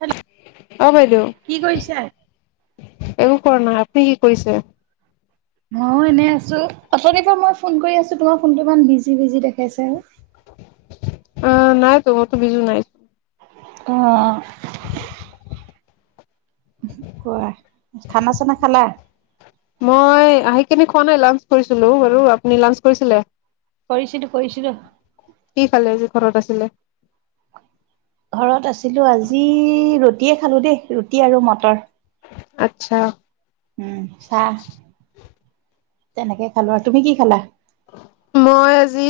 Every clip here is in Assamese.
হেল্ল' অ', বাইদেউ কি কৰিছে? একো কৰা নাই আপুনি কি কৰিছে? মই এনেই আছোঁ, অথনিৰ পৰা মই ফোন কৰি আছোঁ তোমাৰ ফোনটো ইমান বিজি বিজি দেখাইছে। অ', নাই তো মইতো বিজি নাই। অ'। কোৱা খানা চানা খালা? মই আহি কেনি খোৱা নাই লাঞ্চ কৰিছিলো বাৰু আপুনি লাঞ্চ কৰিছিলে? কৰিছিলোঁ, কৰিছিলোঁ। কি খালে যে ঘৰত আছিলে। ঘৰত আছিলোঁ আজি ৰুটিয়ে খালো দেই ৰুটি আৰু মটৰ। আত্ছা। উম, চাহ তেনেকে খালো, আৰু তুমি কি খালা? মই আজি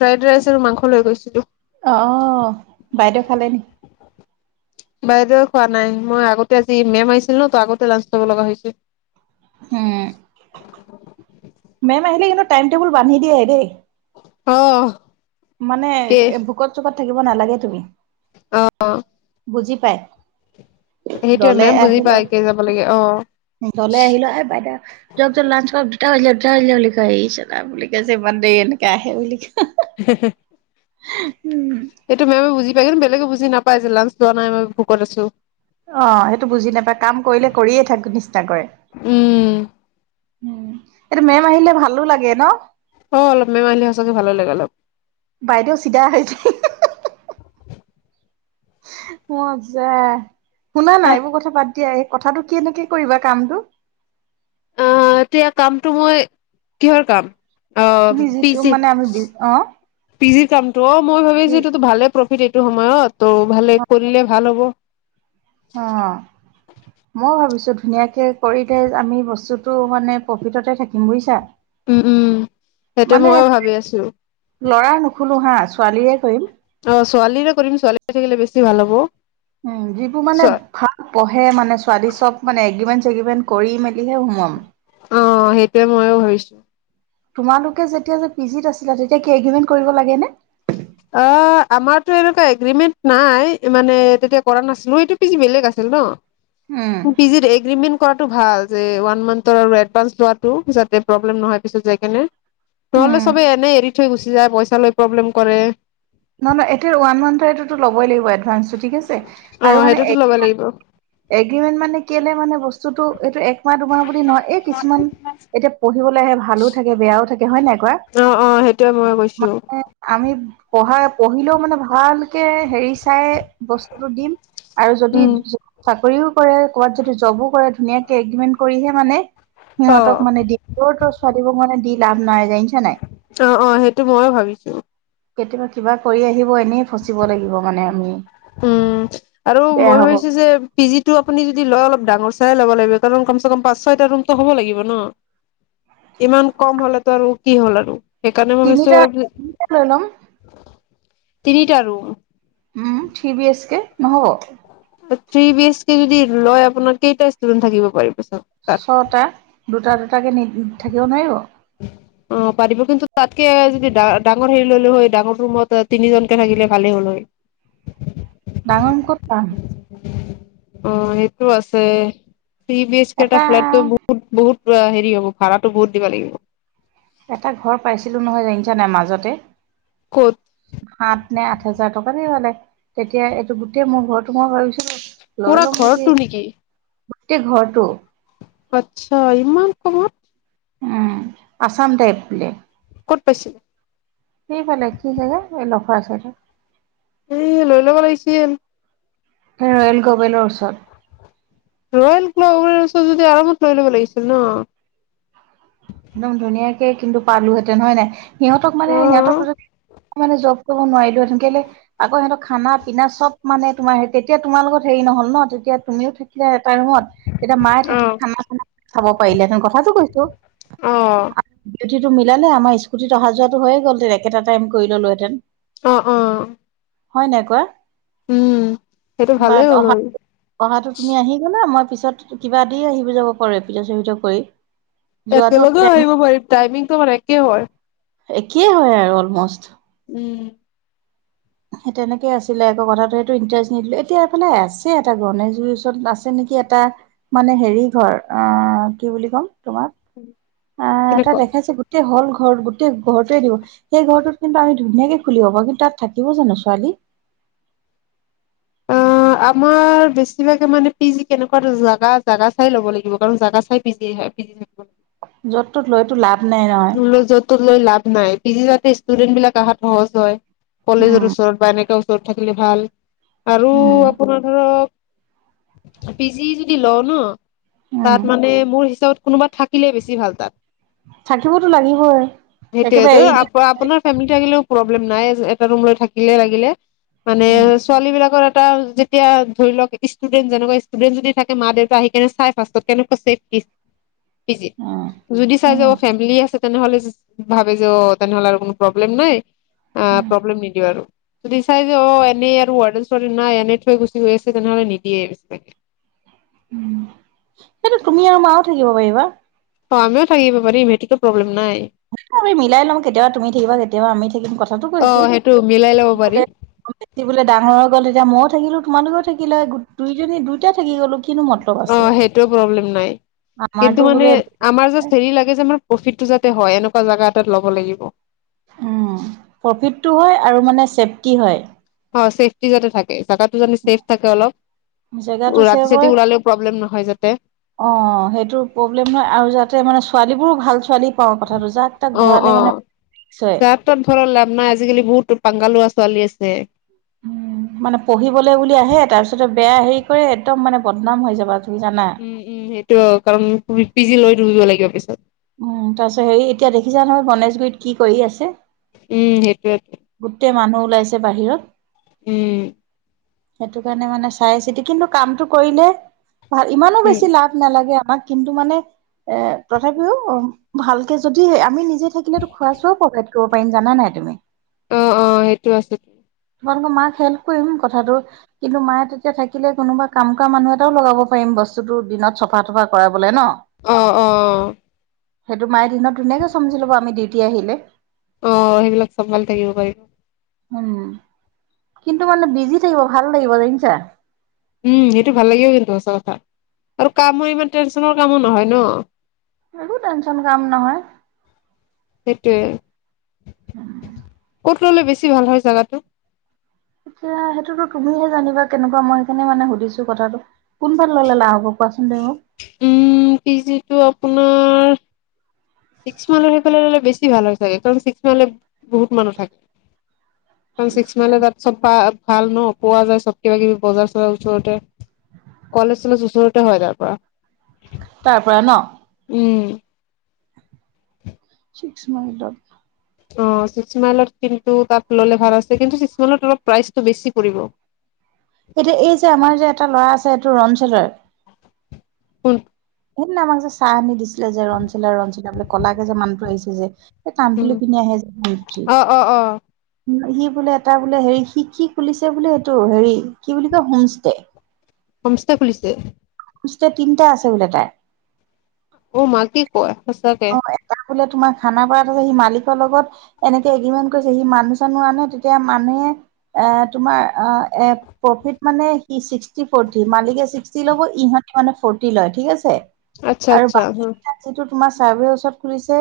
ফ্ৰাইড ৰাইচ আৰু মাংস লৈ গৈছিলোঁ। অ, অ, বাইদেউ খালে নেকি? বাইদেউ, খোৱা নাই। মই, আগতে আজি মেম আহিছিল ন, তো আগতে লাঞ্চ ল'ব লগা হৈছে। হম। মেম আহিলে, কিন্তু টাইমটেবুল বান্ধি দিয়ে দেই। অ। মানে, কি ভোকত-চোকত থাকিব নালাগে তুমি। অ। বুজি পায়। সেইটোৱে দলে মেম বুজি আহিলো, পাই কে যাব লাগে অ দলে আহিলো, এ বাইদেউ যাওক, যাওক, লাঞ্চ কৰক। দুটা বাজিলে, দুটা বাজিলে বুলি কৈ [unintelligible] কৈছে। [unintelligible] [inaudible] উম। এইটো মেমে বুজি পাই, বেলেগে বুজি নাপায় যে, লাঞ্চ লোৱা নাই, ভোকত আছোঁ। অ, সেইটো বুজি নাপায়, কাম কৰিলে কৰিয়েই থাকোঁ নিচিনা কৰে। উম উম, এইটো মেম আহিলে, ভালো লাগে ন? অ, অলপ মেম আহিলে, সঁচাকে ভালে লাগে, অলপ। বাইদেউ, চিধা হৈ মজা শুনা না, এইবোৰ কথা বাদ দিয়া। এই কথাটো কেনেকে কৰিবা, কামটো? অ, এতিয়া কামটো মই কিহৰ কাম? অ, তুমি যিটো পিজি, মানে আমি অ পিজিৰ কামটো অ, মই ভাবিছো, কি এইটোতো ভালে এইটো সময়ত, ত' ভালে কৰিলে, ভালে হ'ব। অ। মইও ভাবিছো, ধুনীয়াকে কৰি, [unintelligible] আমি বস্তুটো মানে, প্ৰফিটতে থাকিম, বুইছা। উম, উম, সেইটো মইও ভাবি আছো। ল'ৰাৰ নোখোলো, হাঁ, ছোৱালীয়ে কৰিম। অ, ছোৱালীৰে কৰিম। ছোৱালী থাকিলে, বেছি ভাল হ'ব। উম, যিবোৰ মানে চোৱা ভাল পহে, মানে, ছোৱালী চব, মানে, এগ্ৰিমেণ্ট-চেগিমেণ্ট কৰি, মেলিহে সোমোৱাম। অ, সেইটোয়েই মইও ভাবিছো। তোমালোকে, যেতিয়া যে পিজিত আছিলা, তেতিয়া কি এগ্ৰিমেণ্ট কৰিব লাগে নে? অ, আমাৰতো এনেকুৱা এগ্ৰিমেণ্ট নাই, মানে, তেতিয়া কৰা নাছিলো। এইটো পিজি বেলেগ আছিল, উম, ন? পিজিৰ এগ্ৰিমেণ্ট কৰাটো ভাল যে, ওৱান মান্থৰ, আৰু এডভান্স লোৱাটো, যাতে প্ৰব্লেম নহয়, পিছত যায় কেনে। নহ'লে, উম, চবে এনে এৰি থৈ গুচি যায়, পইচা লৈ প্ৰব্লেম কৰে। নহয়, নহয় এতিয়া ওৱান মান্থৰ এইটোতো ল'বই লাগিব এডভান্সটো ঠিক আছে, অ আৰু মানে সেইটোতো ল'ব লাগিব। এগ্ৰিমেণ্ট, মানে, কেলে, মানে, বস্তুটো, এইটো একমাহ-দুমাহ বুলি নহয়, এই কিছুমান এতিয়া পঢ়িবলৈ আহে, ভালো থাকে, বেয়াও থাকে, হয়, নাই কোৱা। [unintelligible] মই কৈছো। মানে আমি পঢ়া পঢ়িলেও, মানে, ভালকে হেৰি চাই, বস্তুটো দিম আৰু যদি উম চাকৰিও কৰে, কৰ'বাত যদি জবো কৰে, ধুনীয়াকৈ এগ্ৰীমেণ্ট কৰিহে, মানে অ সিহঁতক, মানে, দিম। জৰ-তৰ ছোৱালীবোৰক, মানে, দি লাভ নাই, জানিছা, নাই। অ, অ, সেইটো ময়ো ভাবিছো। কেতিয়াবা, কিবা কৰি আহিব, এনে ফচিব লাগিব, মানে, আমি। উম, আৰু বেয়া মই হ'ব ভাবিছো যে পিজিটো, আপুনি যদি লয়, অলপ ডাঙৰ চাই ল'ব লাগিব, কাৰণ কমচে কম পাঁচ-ছয়টা ৰুমটো হ'ব লাগিব, ন? ইমান কম হ'লেতো, আৰু কি হ'ল, আৰু সেইকাৰণে, মই ভাবছো, তিনিটা তিনিটা লৈ ল'ম আৰু তিনিটা room um three B H K নহ'ব থি বিএচ কে যদি লয় আপোনাৰ কেইটা ডেন্ট থাকিব পাৰি পিছত ছটা দুটা দুটাকে নি থাকিব নোৱাৰিব অ পাতিিব কিন্তু তাতকে যদিা ডাঙৰ হেৰি ললে হয় ডাঙৰ ৰুমত তিনিজনকে থাকিলে ভালেই হ'ল হয় [unintelligible] ডাঙৰ কতা অ সেইটো আছেিচ কেটা এটা ফ্লাইটো বুত বহুত হেৰি হ'ব ভাড়াতটো বহুত দিব লাগিব এটা ঘৰ পাইছিলোঁ নহয় জানিছা নাই মাজতে ক'ত সাত নে আঠ হোজাৰ টকা দি হালে তেতিয়া এইটো গোটেই মোৰ ঘটো মই ভাবিছিলো পুৰা লৈ ল'ম মক ঘৰটো নেকি গোটেই ঘৰটো আচ্ছা ইমান কময়ত উম আসাম টাইপ প্লেট কত পাইছিল সেই ফালে কি জাগা এই লগখৰ আছেটো এ লৈ ল'ব লাগিছিল ৰয়েল গভেলৰ ওচৰত। ৰয়েল গ্ল'ভাৰৰ ওচৰত যদি আৰামত লৈ ল'ব লাগিছিল নহ? একদম ধুনীয়াকে কিন্তু পালোহেতেন হয় নাই, সিহঁতক মানে অ সিহঁতক মানে জ নোৱাৰিলো হেতেন কেলে আকৌ সিহঁতক খানা পিনা চব মানে তোমাৰ তেতিয়া তোমাৰ লগত হেৰি নহল নহ, তেতিয়া তুমিও এটা ৰুমত, তেতিয়া মায়ে অ থাকি খানা-চানা খাব পাৰিলেঁ হেতেন কথাাটো কৈছো। অ'। ডিউটিতো মিলালে আমাৰ স্কুটিত অহা যোৱাটো হৈয়ে গল, একেটা টাইম কৰি ললো হেতেন। অ', অ'। হয়, নাই কোৱা? উম সেইটো বাট ভালেই হ'ল হয় অহা-অহাটো তুমি আহি নাই, নাই, মই পিছত শিকিবা দিয়া, আহিব [unintelligible] যোৱাটো একেলগেও আহিব পাৰিম, টাইমিংটো আমাৰ একে হয়। একেই হয় আৰু অলমষ্ট। উম। সেই তেনেকে আছিলে আকৌ, কথাটো সেইটো ইণ্টাৰেষ্ট নিদিলে। এতিয়া এইফালে আছে এটা গণেশগুৰিৰ ওচৰত আছে নেকি এটা মানে হেৰি ঘৰ, অহ কি বুলি ক'ম তোমাক উম। আহ এটা দেখাইছে, গোটেই হল ঘৰ গোটেই ঘৰটোৱে দিব সেই ঘৰটোত কিন্তু আমি ধুনীয়াকে খুলি হ'ব, কিন্তু তাত থাকিব জানো ছোৱালী? [inaudible] অ', আমাৰ বেছিভাগে মানে পিজি কেনেকুৱা জাগা, জাগা চাই ল'ব লাগিব কাৰণ জজগা চাই পিজি আহ [unintelligible] য'ত ত'ত লৈতো লাভ নাই নহয়। ত' লৈ লাভ নাই, পি জি যাতে ষ্টুডেন্ট বিলাক আহাত সহজ হয়, উম কলেজৰ ওচৰত বা এনেকে ওচৰত থাকিলে ভাল, আৰু উম, আপোনাৰ ধৰক পিজি যদি লওঁ নহ, উম, তাত মানে মোৰ হিচাপত কোনোবা থাকে থাকিলে বেছি ভাল তাত। থাকিবতো লাগিবই। একেবাৰে সেইটোয়েতো এৰি দিলে আপ-আপোনাৰ ফেমিলিতো থাকিলেও প্ৰব্লেম নাই, এটা ৰুম লৈ থাকিলে লাগিলে। মানে, উম, ছোৱালী বিলাকৰ এটা এতিয়া ধৰি লওক ষ্টুডেণ্ট, যেনেকা ষ্টুডেণ্ট যদি থাকে মা দেউতা আহি কেনে চাই ফাষ্টত কেনেকা ছেফটি [inaudible] পিজি উম, যদি চাই উম, যাব আছে তেনেহলে ভাবে যে, অ' তেনেহলে আৰু কোনো প্ৰব্লেম নাই। আ, উম, প্ৰব্লেম নিদিও আৰু। যদি চাই যে, অ', এনে আৰু [unintelligible] নাই, এনে থৈ গুচি গৈ আছে তেনেহ'লে নিদিয়ে। উম, সেইটো তুমি আৰু মাঁও থাকিব পাৰিবা। অ', আমিও থাকিব পাৰিম, সেতোতো প্ৰব্লেম নাই। আমি মিলাই লম কেতিয়াবা তুমি থাকিবা, কেতিয়াবা আমি থাকিম, কথাটো অ কৈছো সেইটো মিলাই ল'ব পাৰি বোলে [unintelligible] ডাঙৰ হৈ গ'ল তেতিয়া মইয়ো থাকিলো, তোমালোকেও থাকিলা। দুইজনী, দুইটাই থাকি গ'লো কিনো ম অ', সেইটো প্ৰব্লেম নাই, আমাৰতো কিন্তু বোলে মানে আমাৰ যাষ্ট হেৰি লাগে যে, মানে প্ৰফিটটো যাতে হয় এনকা জাগা এটাত ল'ব লাগিব। উম, প্ৰফিটটো হয় আৰু মানে চেফটি হয়। অ', চেফ টি যাতে থাকে, জাগাতো যানো চেফ থাকে অলপ। জেগাটো চেভ হয় ৰাতি-চাতি ওলালেও প্ৰব্লেম নহয় যাতে। অ', সেইটো প্ৰব্লেম নহয়, আৰু যাতে মানে ছোৱালী বোৰ ভাল ছোৱালী পাওঁ, কথাটো যাক তাক ভৰালে মানে [unintelligible] ভৰাই লাভ নাই, আজিকালি বহুত পাঙ্গা লোৱা ছোৱালী আছে। উম। মানে পঢ়িবলৈ বুলি আহে, তাৰ পিছতে বেয়া হেৰি কৰে একদম মানে বদনাম হৈ যাব তুমি জানা? উম, উম, সেইটো আৰু কাৰণ পি জি লৈ থাকিব লাগিব পিছত। উম, তাৰ পিছত হেৰি এতিয়া দেখিছা নহয় গণেশগুৰিত কি কৰি আছে। উম, সেইটোৱে। গোটেই মানুহ ওলাইছে বাহিৰত। উম। সেইটো কাৰণে মানে চাই চিতি কিন্তু কামটো কৰিলে ভাল ইমানো উম বেছি লাভ নালাগে আমাক কিন্তু মানে এ তথাপিও ভালকে যদি আমি থাকিলো খোৱা চোৱাও প্ৰভাইড কৰিব পাৰিম জানা নাই তুমি। অ', অ', সেইটো আছে। তোমালোকৰ মাক হেল্প কৰিম কথাটো কিন্তু মায়ে তেতিয়া থাকিলে কোনোবা কাম কৰা মানুহ এটাও লগাব পাৰিম বস্তুতটো দিনত চফা তফা কৰাবলে ন। অ', অ'। সেইটো মায়ে দিনত ধুনাকে চম্জি লব আমি ডিউটি আহিলে। অ', সেইবিলাক চম্ভালি থাকিব পাৰিব। উম, কিন্তু মানে বিজি থাকিব ভাল লাগিব বুজিছা। উম, সেইটো ভাল লাগেও কিন্তু সঁচা কথা আৰু কামৰ ইমান টেনচনৰ কামো নহয় ন। একো টেনশচন কাম নহয়। সেইটোৱে। উম। ক'ত ললে বেছি ভাল হয় জাগাটো? এতিয়া সেইটোতো তুমিহে জানিবা কেনেকুৱা মই সেইখিনে মানে সুধিছো কথাটো। কোন ফালে ললে লাভ হ'ব কোৱাচোন তুমি মোক? উম, পিজিটো আপোনাৰ ছিক্স মাইলৰ সেই ফালে বেছি ভাল হয় চাগে কাৰণ ছিক্স মাইলত বহুত মানুহ থাকে। চিক্স মাইলত তাত চব ভাল ন পোৱা যায় চব কিবা কিবি বজাৰ চজাৰ ওচৰতে। কলেজ চলেজ ওচৰতে হয় তাৰ পৰা। তাৰপৰা ন? উম। ছিক্স মাইলত। অ', চিক্সমাইলত কিন্তু তাত ল'লে ভাল আছে কিন্তু চিক্স মাইলত অলপ প্ৰাইচটো বেছি পৰিব। এতিয়া এই যে আমাৰ যে এটা ল'ৰা আছে এইটো ৰণচেলৰ [inaudible] সেই দিনা আমাক যে চাহ আনি দিছিলে যে ৰনচিলা ৰনচিতা বোলে কলাকে যে মানহটো আহিছে যে হে কাণফুলি উম পিন্ধি আহে যে [unintelligible] অ', অ', অ'। সি বোলে এটা বোলে হেৰি শিক্ষি খুলিছে বোলে এইটো হেৰি কি বুলি কয় হোমষ্টে। হোমষ্টে খুলিছে। হোমষ্টে তিনিটা আছে বোলে তাৰ। অ', মা কি কোৱা সঁচাকে? অ এটা বোলে তোমাৰ খানাপাৰাত আছে, সি মালিকৰ লগত এনেকে এগৰিমেণ্ট কৰিছে সি মানুহ চানো আনে তেতিয়া মানুহে এ তোমাৰ আহ এ প্ৰফিট মানে ছিক্সটি ফৰটি মালিকে ছিক্সটি ল'ব ইহঁতে মানে ফৰৰ্টি লয় ঠিক আছে। আচ্ছা আৰু আচ্ছা বাকী উম যিটো তোমাৰ চাৰ্ভে ওচৰত খুলিছে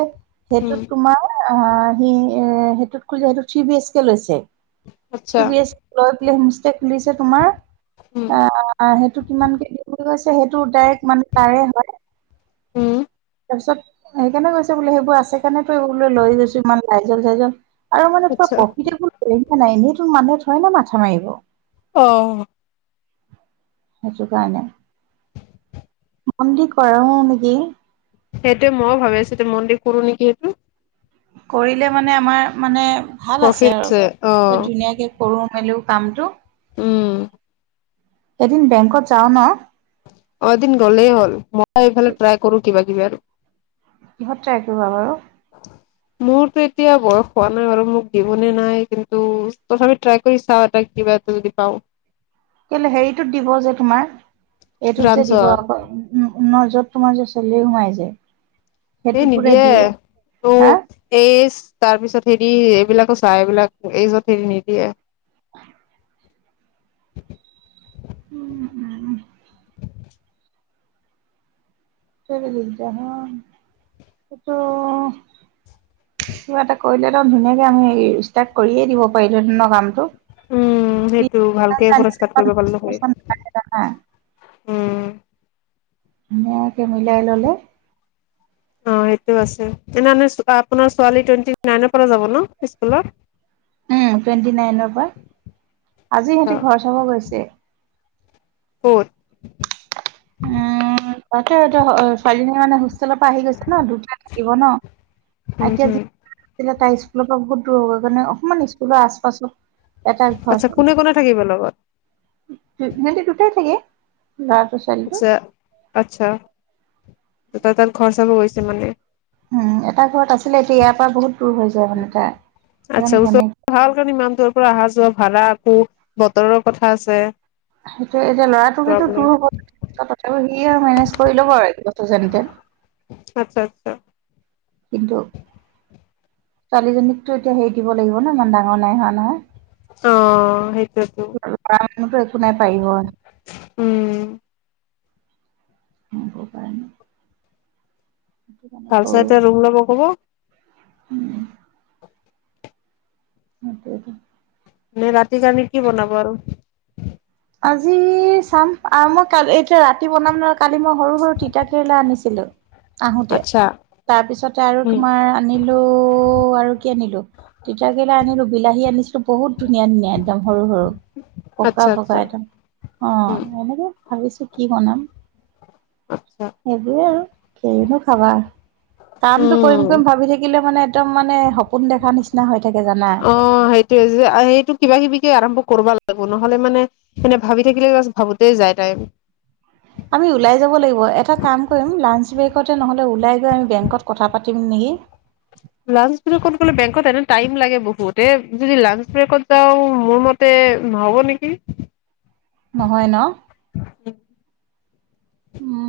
উম সেইটোত তোমাৰ অ', সি এ সেইটোত খুলিছে সেইটোত থ্ৰী বি এইচ কে লৈছে আচ্ছা থ্ৰী বিএচ কে লৈ পেলাই হোম ষ্টে খুলিছে তোমাৰ উম আহ অ', সেইটো কিমান কে দিম বুলি কৈছে সেইটো ডাইৰেক্ মানে তাৰে হয় উম তাৰপিছত হে কাৰণে কৈছে বোলে সেইবোৰ আছে। সেই টোৱে লৈ গৈছো ইমান লাইজল চাইজল আৰু মানে আচ্ছা প্ৰফিটেবুল দেখিচা নে নাইএনেইতো মানুহে থৰি না মাথা মাৰিব। অ' সেইটো কাৰণে। মন দি কৰাৱে নেকি। সেইটো ময়ো ভাবিছিলোঁ মন দি কৰো নেকি সেইটো। কৰিলে মানে আমাৰ মানে ভাল প্ৰফিট আছে অ আৰু ধুনীয়াকে। কৰো মেলিও কামটো উম। এদিন বেংকত যাওঁ ন। এদিন গলেই হ'ল মই এইফালে ট্ৰাই কৰো কিবা কিবি আৰু কিহত ট্ৰাই কৰিবা বাৰু। [unintelligible] মোৰতো এতিয়া বয়স হোৱা নাই বাৰু। মোক দিবনে নাই কিন্তু তথাপি ট্ৰাই কৰি চাওঁ এটা কিবা। তেওঁ যদি পাওঁ। কেলৈ হেৰিটোত দিব যে তোমাৰ এইটোত যে দিব ফ্ৰান্সত আকৌ। উম, ন য'ত তোমাৰ যে চেলাৰী সোমাই যে। এই সেইটোত বোলে নিদিয়ে দিয়ে তো। হা এইজ তাৰ পিছত হেৰি এইবিলাকো চাই এইবিলাক এইজত হেৰি নিদিয়ে। উম, উম। হেইটো দিগদাৰ হ'ল, হেটো কিবা এটা কৰিলে একদম ধুনীয়াকে আমি ষ্টাৰ্ট কৰিয়ে দিব পাৰিলো হেতেন কামটো। উম, সেইটো ভালকে পোৱা ষ্টাৰ্ট কৰিব পাৰিলো হয়। কাইলৈ নাহা। উম ধুনীয়াকে মিলাই ল'লে। অ' সেইটো আছে তেনেহ'লে আপোনাৰ ছোৱালী টুৱেণ্টি নাইনৰ পৰা যাব ন স্কুলত। উম, টুৱেণ্টি নাইনৰ পৰা আজি ইহঁতি আচ্ছা ঘৰ চাব গৈছে। ক'ত উম, তাকে এতিয়া ছোৱালীজনীৰ মানে হোষ্টেলৰ পৰা আহি গৈছে ন দুটা থাকিব ন। হম, এতিয়া হুম। যি আছিলে তাই স্কুলৰ পৰা বহুত দূৰ হ'ব। কাৰণে অকণমান স্কুলৰ আচ পাছত। এটা আচ্ছা, কোনে কোনে থাকিব লগত। সিহঁতে দুটাই থাকে ল'ৰাটো ছো আচ্ছা, আচ্ছা। তাত তাত ঘৰ চাব গৈছে মানে। উম, এটা ঘৰত আছিলে এতিয়া ইয়াৰ পৰা বহুত দূৰ হৈ যায়। মানে তাৰ সেইকাৰণে আচ্ছা, ঘৈণীয়েক ওচৰত। ভাল কাৰণে ইমান দূৰৰ পৰা অহা যোৱা ভাড়া আকৌ বতৰৰ কথা আছে। সেইটো এতিয়া ল'ৰাটোৰ কিন্তু প্ৰব্লেম দূৰ হ'ব। তথাপিও সি আৰু মেনেজ কৰি ল'ব আৰু একবছৰ যেনতেন। আচ্ছা, আচ্ছা। কিন্তু ছোৱালীজনীকতো এতিয়া হেৰি দিব লাগিব ন ইমান ডাঙৰ নাই হোৱা নহয়। অ' সেইটোৱে টো ল'ৰা মানুহতো একো নাই পাৰিব। উম নিব পায় নে। ভাল চাই এটা ৰুম ল'ব ক'ব। উম। তাকে টো। এনে ৰাতিৰ কাৰনে কি বনাব আৰু। আজি চাম আৰু মই কাল এতিয়া ৰাতি বনাম ন কালি মই সৰু সৰু তিতা কেৰেলা আনিছিলোঁ। আহোতে, আচ্ছা তাৰপিছতে আৰু উম তোমাৰ আনিলো আৰু কি আনিলো। তিতাকেৰেলা আনিলোঁ, বিলাহী আনিছিলোঁ, বহুত ধুনীয়া ধুনীয়া একদম সৰু সৰু পকা, আচ্ছা পকা, আচ্ছা একদম অ' উম এনেকে ভাবিছো কি বনাম। আচ্ছা সেইবোৰে আৰু কিনো খাবা। কামটো কৰিম উম কৰিম ভাবি থাকিলে মানে একদম মানে সপোন দেখা নিচিনা হৈ থাকে জানা। অ, সেইটোয়ে যে সেইটো কিবা, কিবিকে আৰম্ভ কৰিব লাগিব নহলে মানে মানে ভাবি থাকিলে বাছ ভাবোতে যায় টাইম। আমি ওলাই যাব লাগিব এটা কাম কৰিম লাঞ্চ ব্ৰেকতে নহ'লে ওলাই গৈ আমি বেংকত কথা পাতিম নেকি। লাঞ্চ ব্ৰেকত গ'লে বেংকত এনে টাইম লাগে বহুত এ যদি লাঞ্চ ব্ৰেকত যাও মোৰ মতে তে হ'ব নেকি। নহয় ন। উম,